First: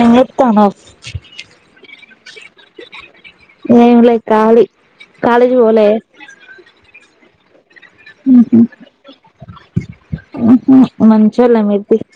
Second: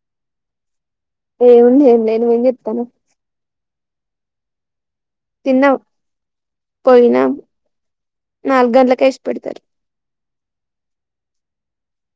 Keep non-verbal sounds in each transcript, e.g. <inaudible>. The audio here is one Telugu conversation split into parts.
ఎం చెత్తనవు ఏ చేయాలె నేను ఎం చెత్తన్నావు ఎం లె కాళీ తిన్న పోయినా నాలుగు గంటలక ఇష్టపడతారు హ్మ్ హ్మ్ మంచిగా <unintelligible>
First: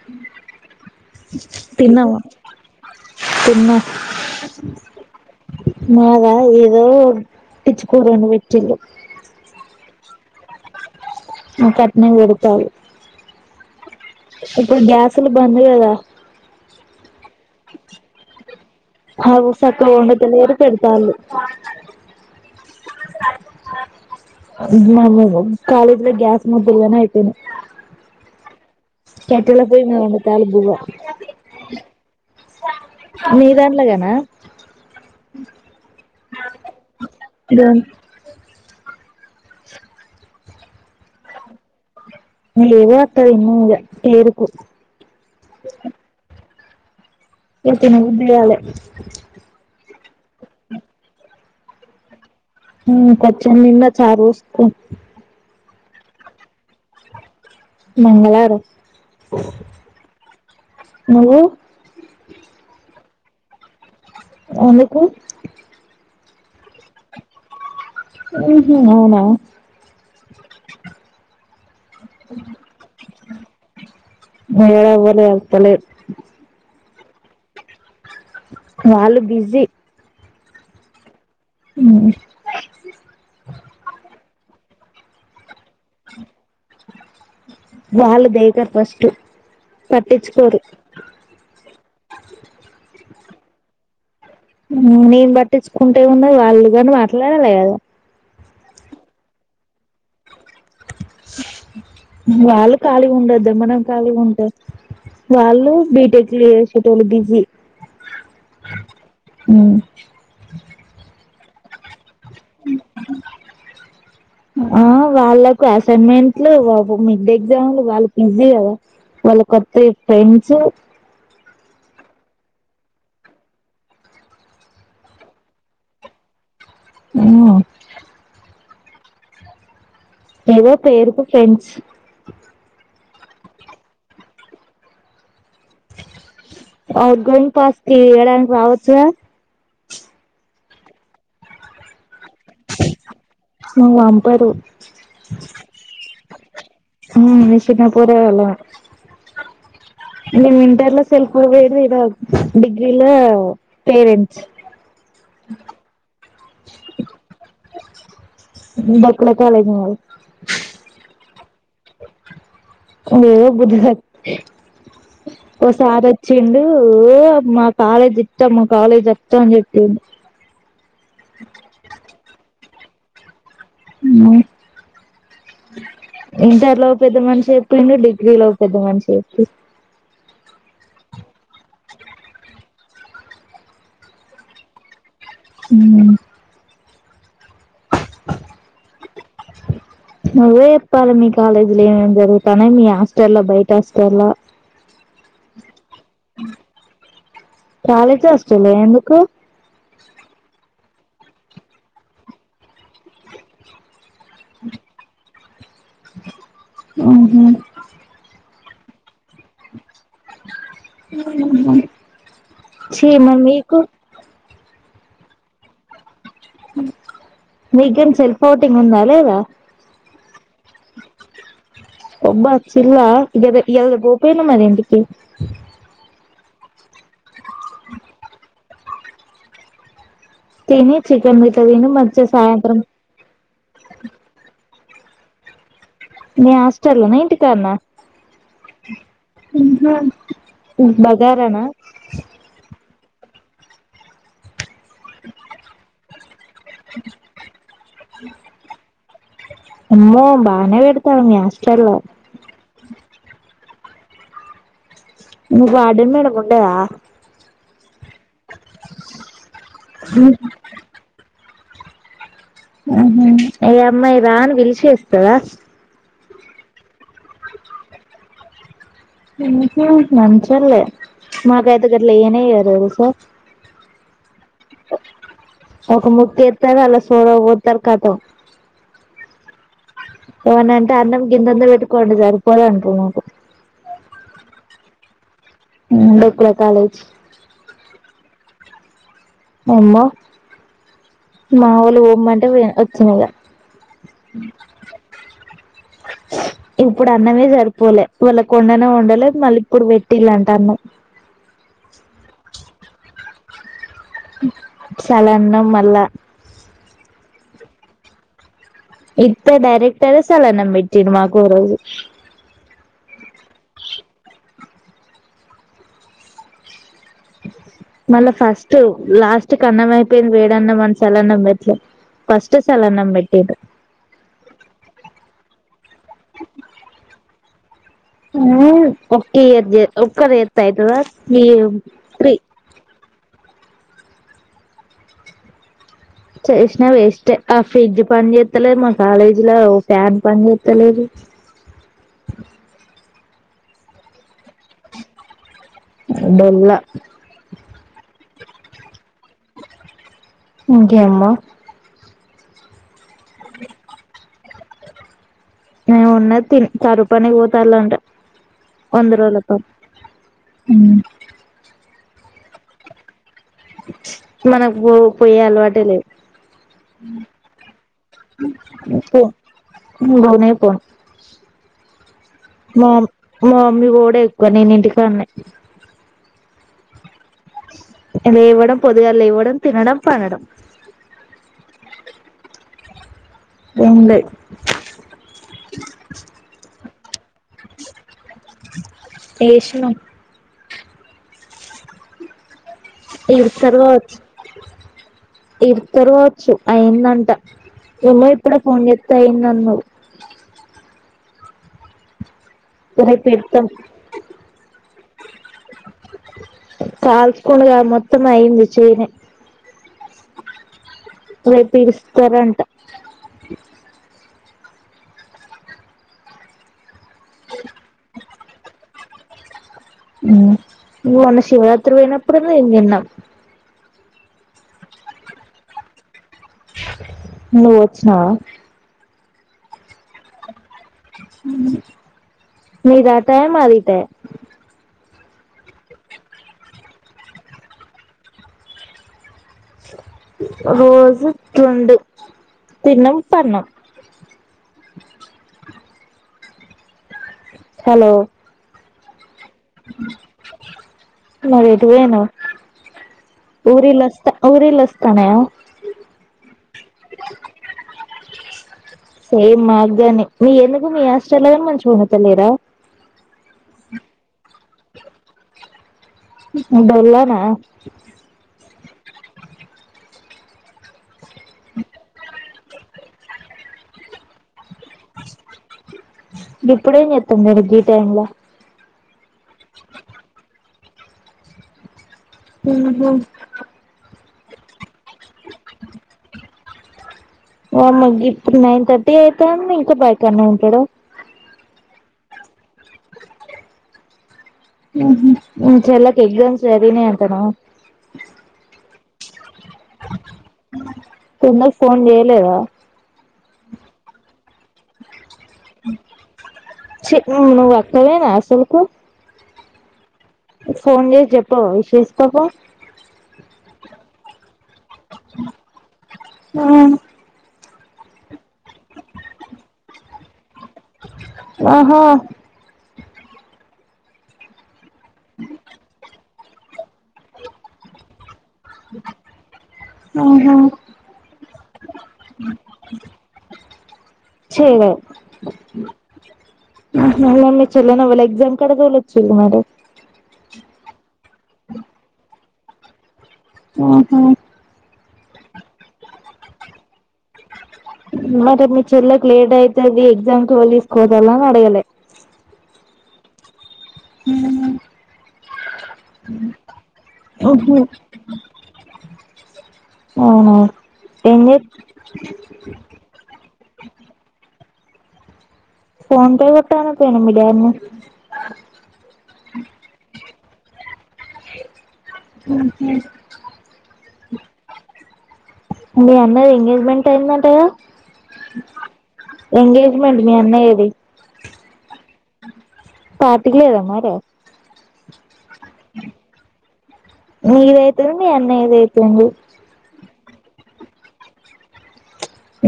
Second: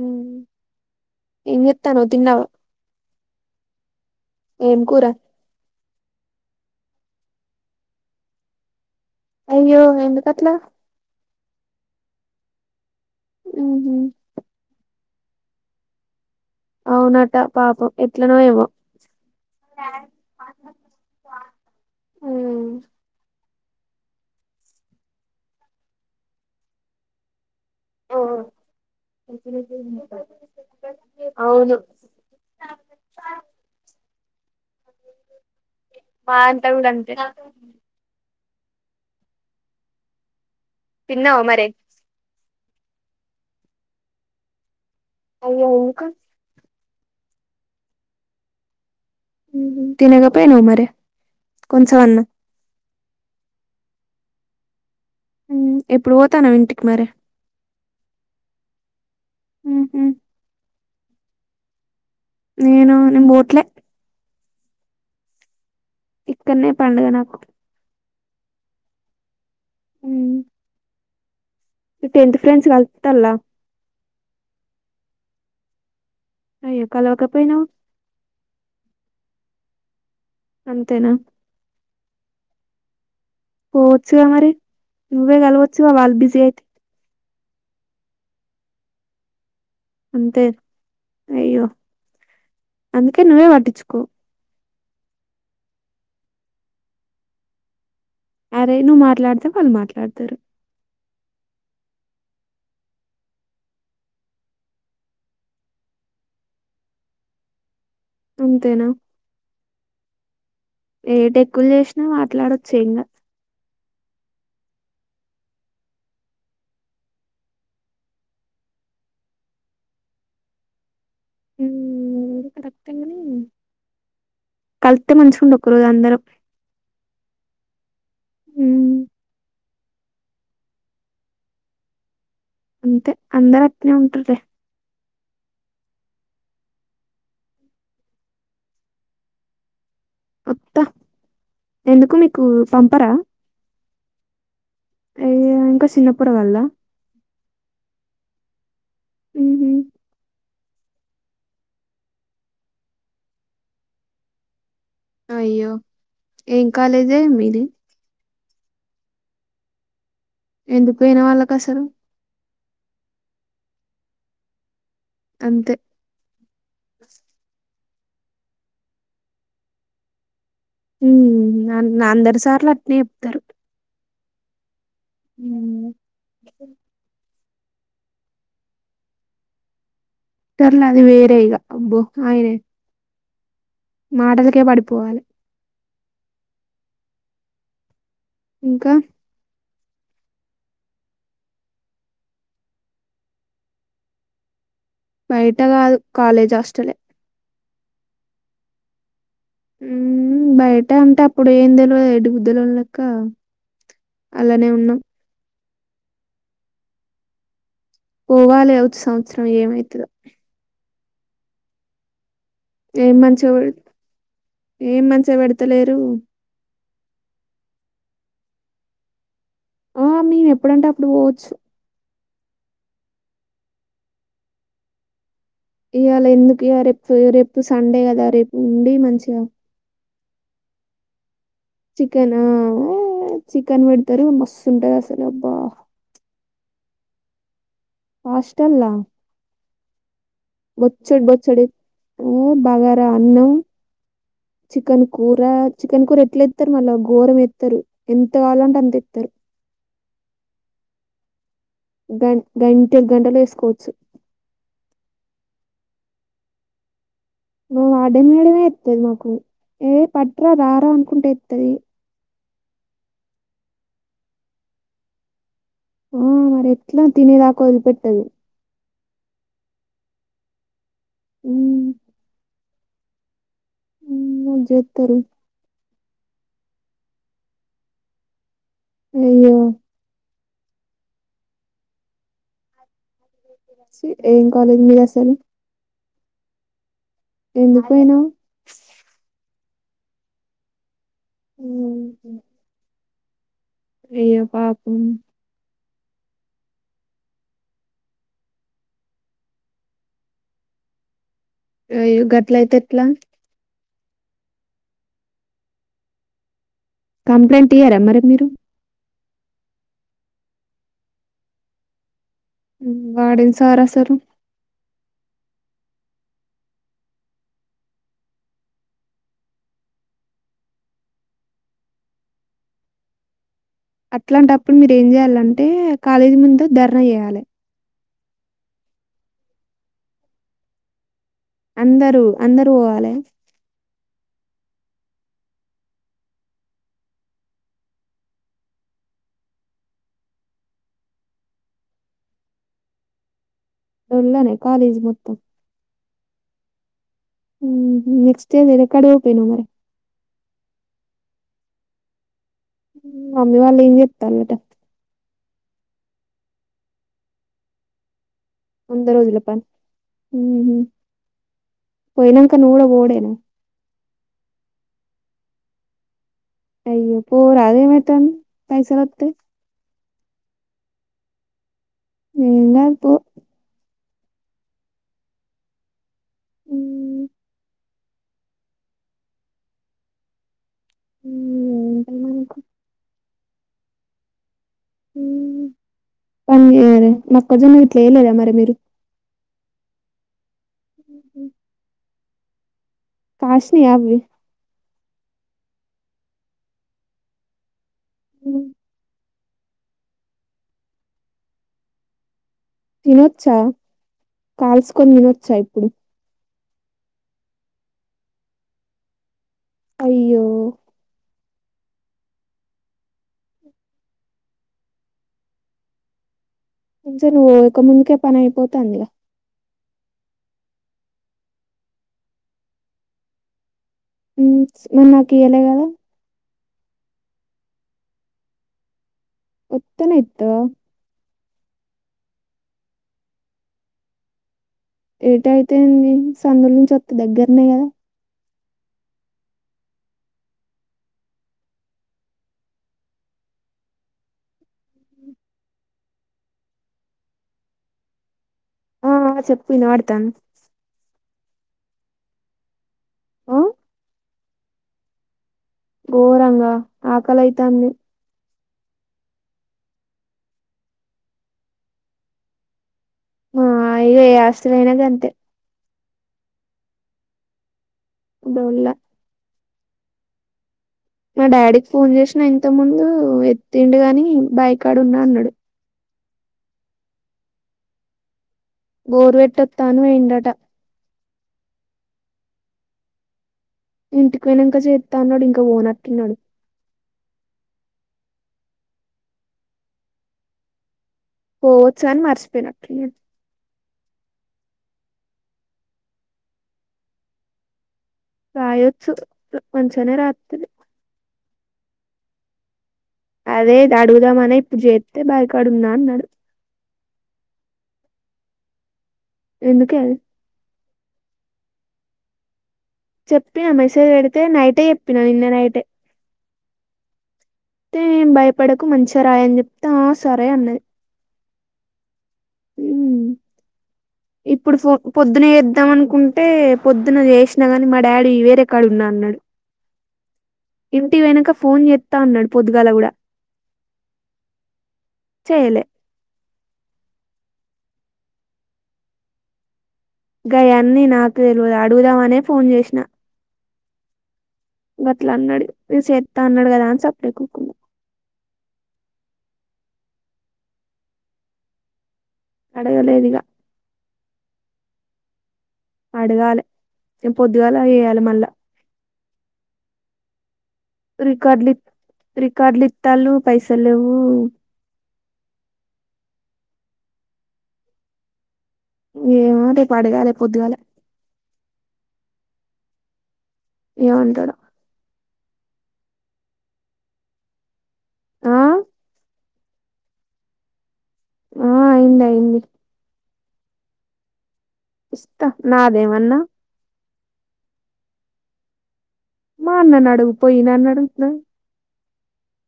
ఉ తిన్నా తిన్న ఏం కూర మాగా ఓ ఓ పిచ్చి కుంద్దాలు పెటిల్లు అయ్యో ఎందు కట్లా మా కట్నే కొడతాలి ఉ ఊ ఇప్పుడు గ్యాసులు బంద్ కదా అవును అ సక్క ఉండదల ఎరు పెడతా ఉమ్ మ కాలజ్లో గ్యాస్ ముద్దలుగానే అయితేన ఓ మీద వండుతాళ్ళు అవును మీదంలగానా మా అంతా కూడాడంతే తిన్నావా మరి లెదు <unintelligible> టు వరకు అయ్య ఎందుకు ఇగ తినబుద్ధి కాలే తినగా పోయినావు మరి కొంచం అన్న కొచ్చం తిన్న చారు పోసుకుని ఎప్పుడు పోతానవు ఇంటికి మరీ మంగళవారం ఉహు నువ్ నేను నెన్ బోవట్లే ఎందుకు ఇక్కన్నే పండుగ నాకు ఉహు అవునా హూ మీ టెన్త్ ఫ్రెండ్స్ కలుతల్లా మే ఎవల్ కలుస్తలేరు అయ్యో కలవకపోయినావు వాలు బిజీ అంతేనా ఆ పో వచ్చ మరి నువ్వే కలువచు గా వాళ్ళు బిజీ అయితే వాళ్ళు దేకరు ఫస్ట్ అంతే పట్టించుకోరు అయ్యో అందుకే నువే పటిచ్చుకో నేను పట్టించుకుంటే ఉన్నది వాళ్ళు కాని మాట్లాడాలి కదా అరే నువు మాట్లాడితే వాళ్ళు మాట్లాడతరు వాళ్ళు ఖాళీగా ఉండదు మనం ఖాళీగా ఉంటే వాళ్ళు బిటెక్లు చేసేటోలు బిజీ అంతేనా అ ఏ టేక్కులు చేసినా మాట్లాడొచ్చు ఏం కాదు ఆ వాళ్ళకు అసైన్మెంట్లు మిడ్డేగ్జామ్లు వాళ్ళకి బిజీ కదా వాళ్ళ కొత్త ఫ్రెండ్స్ హూ కరెక్టే కానీ కలితే మంచిగుండు ఒక రోజు అందరం అ హూ ఏదో పేరుకు ఫ్రెండ్స్ అంతే అందరు అట్లే ఉంటార్లే అ గుంపాస్తి ఏడానికి రావచ్చ గా ఒత్తా ఎందుకు మీకు పంపరా నాన్ పంపరు అయ ఇంకా చిన్నపోరగాల్లా మ్మ్ చిన్న పొరగాలమ్మే ఉహు నేను ఇంటర్లో లో సెల్ఫ పోయది ఏదో డిగ్రీలో పేరెంట్స్ అయ్యో ఏం కాలేజీ మీది డొక్కులా కాలేజ్ మాది ఎందుకు పోయిన వాళ్ళకు అసలు ఓ బుధ ఓ అంతే సార్ వచ్చిండు ఓ అమ్మ కాలేజ్ చెప్తా మా కాలేజ్ చెప్తా అని చెప్పి ఉ అందరూ సార్లు అట్నే చెప్తారు మ్.... ఇంటర్లో పెద్ద మనిషి చెప్పిండు డిగ్రీ లో పెద్దమనిషి చెప్పి సర్లే అది వేరే ఇగ అబ్బో ఆయనె మాటలకే పడిపోవాలి మ్ ఇంకా నువ్వే చెప్పాలి మీ కాలేజ్ లో ఏమేం జరుగుతానయ్ మీ హాస్టల్ బయట హాస్టల్ బయట కాదు కాలేజ్ హాస్టలే కాలేజ్ హాష్టలే ఎందుకు ఉ... బయట అంటే అప్పుడు ఏం తెల్వదు <unintelligible> లెక్క అలానే ఉన్నాం మ్.. హుమ్ పోవాలె వచ్చె సంవత్సరం ఏమయితుందో మ్... ఛ్చీ ఏం మరి మంచిగా పె మీకు ఏం మంచిగా పెడతలేరు వీకెండ్ సెల్ఫ ఔటింగ్ ఉందా లేదా ఆ మేము ఎప్పుడంటే అప్పుడు పోవచ్చు ఒబ్బ వొచ్చిల్లా ఇయల ఇయల బో పొయినవ్ మరి ఇం టికి ఇయాలా ఎందుకు లె రేపు రేపు సండే కదా రేపు ఉండి మంచిగా తిని చికెన్ తిని మంచిగా చికెన్ ఆ సాయంత్రం చికెన్ పెడతారు మస్తు ఉంటది అసలు అబ్బా నీ హాస్టల్ లోన ఇంటి కాడణ హస్టల్లా ఉ.. హా బొచ్చెడు బొచ్చెడు బాగా అన్నం చికన్ కూరా చికన్ కూరా ఎట్లే మళ్ళా ఘోరం ఎత్తారు ఎంత కావాలంటే అంతెత్తారు అమ్మో బానే పెడుతారు మి హాస్ట గంటె గంటెలేసుకోవచ్చు మి వార్డన్ మేడంముండదా ఓ వార్డెన్ మేడమే ఎత్తది మాకు ఏ పట్రా ఉహు రారా అనుకుంటే ఎత్తది ఏ అమ్మాయి రాని పిలిచేస్తదా మ్.. మరి ఎట్లా తినేదాకోదిలి పెట్టదు అ.. మంచోల్లే మాగైతె ఉమ్, గట్ల ఎయ్యనే ఎయరు తెల్సా మ్ జేత్తరు ఒక ముక్క ఎత్తారు అలా సూడక పోత్తరు ఖతం అయ్యో ఏమన్నంటే అన్నం గిందంద పెట్టుకోండి సరిపోదు అంటున్నారు ఛి ఏం కాలజ్ మీదస్సలు డొక్కు లో కాలేజ్ ఎందుకు పోయినావ్ అమ్మో మా వోలు పొమ్మంటే పోయిన వచ్చిన ఇగ అయ్యో పాపం ఇప్పుడు అన్నమే సరిపోలే వాళ్ళ కొండనే వండలే మళ్ళీ ఇప్పుడు పెట్టిళంట అన్నం అయో గట్లైయితే ఎట్లా చాలా అన్నం మళ్ళా కంప్లైంట్ ఇయ్యారా మరి మీరు ఇత్తె డైరెక్టరే సల్లన్నం పెట్టిండు మాకో రోజు వార్డెన్ సార్ అసలు మళ్ళా ఫస్ట్ లాస్ట్ కన్నం అయిపోయింది వేడన్నం మన చలన్నం పెట్లే ఫస్టె సల్లన్నంబెట్టిండు అంటే కాలేజీ ముందే ధర్నా చేయాలే హుమ్ ఒక్కియార్ జె ఒక్కారు చేతైతదా అందరూ అందరు పోవాలే చేసినా వేస్టే ఆ ఫ్రిడ్జ్ పని చేస్తలేదు మా కాలేజ్ ల ఒ ఫ్యాన్ పని చేత్తలేదు ఎల్లనే కాలేజ్ మొత్తం డోల్ల మ్ హు నెక్స్ట్ ఇయర్ వేరే కడ చేయపోయినవ్ మరే ఇంకేమ్మో మమ్మీ వాళ్ళ ఏం చెత్తళ్ళట ఎం ఉన్నది తిన్ కరువు పనికి పోతళ్లంట వంద రోజుల పన్ మ్ హు పోయినంక నువ్ కూడ పోవుడేనా మనకు పో పోయే అలవాటే లేదు అయ్యో పో రాదు ఏమైతంది పైసలోతై నిను బోనే పోన్ ఏం మా కాదు పో మా మమ్మీ పోవుడే ఎక్కువ నేను ఇంటికాన్నే మ్మ్ లేవడం పొదుగల లేవడం తినడం పండడం హుమ్ ఏం పని మనకి ఎం లే హుమ్ పనిచేయాలె మక్కజొన్న గిట్లేయలేద మరి మీరు ఏషినం ఇరుత్తరు కాసినయా అవి కావచ్చు ఇరుత్తరు కావచ్చు అయిందంట చెల్లె ఇప్పుడే హ్మ్. ఫోన్ చేస్తే ఐందిదన్నావ్ రేపు తినొచ్చా పెడతాం కాల్సుకొని తినొచ్చా ఇప్పుడు కాల్చకోను కాదు మొత్తం అయింది చేనే అయ్యో రేపు ఇరుస్తారంట మంచిగా నువ్వు పోక ముందుకే పనైపోతాందిగా హు నువ్ మొన్న శివరాత్రి పోయినప్పుడే మీమ్ తిన్నాం హు మరి నాకు ఇయ్యలే కదా నువ్వువచ్చినవా ఒత్తనే ఇత్తవ మీ దతయే మాదిటయే ఏటైతేంది సందుల నుంచి వతె దగ్గరనే కదా రోజు ఇట్లుండు తిన్నంపన్నం హలో ఆ ఆ! చెప్పు ఇనపడుతంది మరేటుపోయినవ్ ఆ ఊరిల్స్ ఊరిలోస్తన్నాయా ోరంగా ఆకలి అయితాంది సేమ్ మాగ్గని మీ ఎందుకు మీ హస్టల్లో కాని మంచిగా ఓడుత లేరా హ ఇగ ఏ హాస్టలైనా గంతే డోల్లనా డోల్ల మా డాడీకి ఫోన్ చేసిన ఇంత ముందు ఎత్తిండు గాని బైకాడున్నా అన్నాడు గిప్పుడు ఏం చేతం మరి గి టైమ్ లో బోర్ పెట్టోత్త అని పోయిండట అ హ ఇంటికి పోయినంకా చేత్త అన్నాడు ఇంకా పోనట్టున్నాడు వామ్మో గిప్ నైన్ థర్టీ అయితాంది ఇంకా బైకన్నె ఉంటడ ఓ చన్ మర్చిపోయినట్టు ఉంది. ఉహుమ్. మీ చెల్లెకి ఎగ్జామ్స్ జరిగినాయంటానా. రాయొచ్చు, మంచిగనే రాత్తది. కుమార్ ఫోన్ జేయ్లేదా. అదే ఇద్ అడుగుదామనే ఇప్పుడడ్ చేత్తే, బాయి కాడున్నా అన్నాడు. ఛీ ను, నువ్వు అక్కవేనా అసల్కు? ఎందుకే. ఫోన్ జేసి జెప్పినవ విషెస్ పాపం. చెప్పినా, మెసేజ్ బెడితే నైటే చెప్పినా, నిన్న నైటే. ఓ. తే ఏం భయపడకు మంచి రాయని చెప్తే, ఆ సరే అన్నది. ఓహో. ఉమ్మ్. ఇప్పుడు ఫో, పొద్దున్న చేద్దాం అనుకున్, టే, పొద్దున జేసినా గాని, మా డాడీ వేరే కాడ ఉన్నా అన్నాడు. ఆహా ఇంటిక్ పోయినంక ఫోన్ చేత్తా అన్నాడు, పొద్దుగాల గుడా. చెయ్యిలే <unintelligible> చెల్లిని ఎవలు ఎక్జామ్ కాడా దొలచిన్రు మరి. గాయన్నీ నాకే తెలివద్, అడుగుదామనే ఫోన్ జేసిన. ఆహా. గట్లా అన్నాడు, ఇగ సేత్త అన్నాడు గదా అని సప్పుడెకా ఉకున్నా. మరి మీ చెల్లెకి లేేట్ అయితది, ఎగ్జామ్కి ఎవాలుదిస్కపోతారు అని అడగలే. అడగలేదిగా. ఉహుమ్. అడగాలే, ఇగ ఉహు పొద్దుగాల చేయాలే మళ్ళా. అవునా. ఏం చే రికార్డులు లిత్, రికార్డులు లీత్తాలు పైసాల్ లేవ్వు. ఫోన్ పే కొట్టు ఆనకపోయినవ్ మీ డాడ్నీ. ఆ రేప్ అడగాలే పొద్దుగాలా. ఉహు. ఏం అంటాడో. మీ అన్నయ్య ఎంగేజ్మెంట్, అయిందంటగా. ఆ ఎంగలేజ్మెంట్ మీ అన్నయ్యా ది. ఆ అయింది, అయింది. పార్టికి లేదా మరి. ఇస్తా, నా దేమన్న. నీది అయితాది, మీ అన్నయ్యది అయిత్, మా అన్న నడుగుపోయి, నన్ను అడుగుతవ్,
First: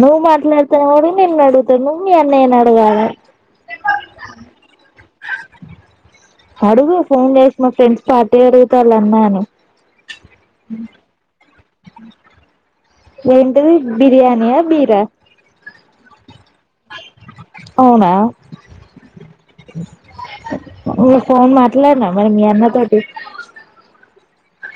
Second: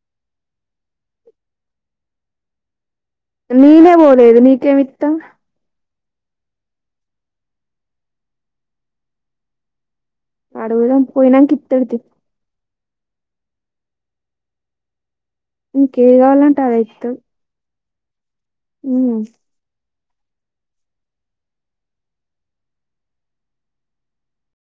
నువ్ మాట్లాడ్తానవ్ కాబట్టి, నిన్నడుగుతా నువ్ మీ అన్నయ్యనీ అడుగాలే. నీనే పోలేదు, నీకేమిత్త. అడుగు ఫోన్ జేసి, మా ఫ్రెండ్స్ పార్టీ అడుగుతన్లు అన్నా అని. అడుగుదాం, పోయినంక ఇత్తాడు తీ. ఏంటిది బిర్యానీయా, బీరా? నీకేది గావాలంటే, అదే ఇత్తు. అవునా. ఉమ్. నువ్ ఫోన్ మట్లాడినవా మరి, మీ అన్న తోటి.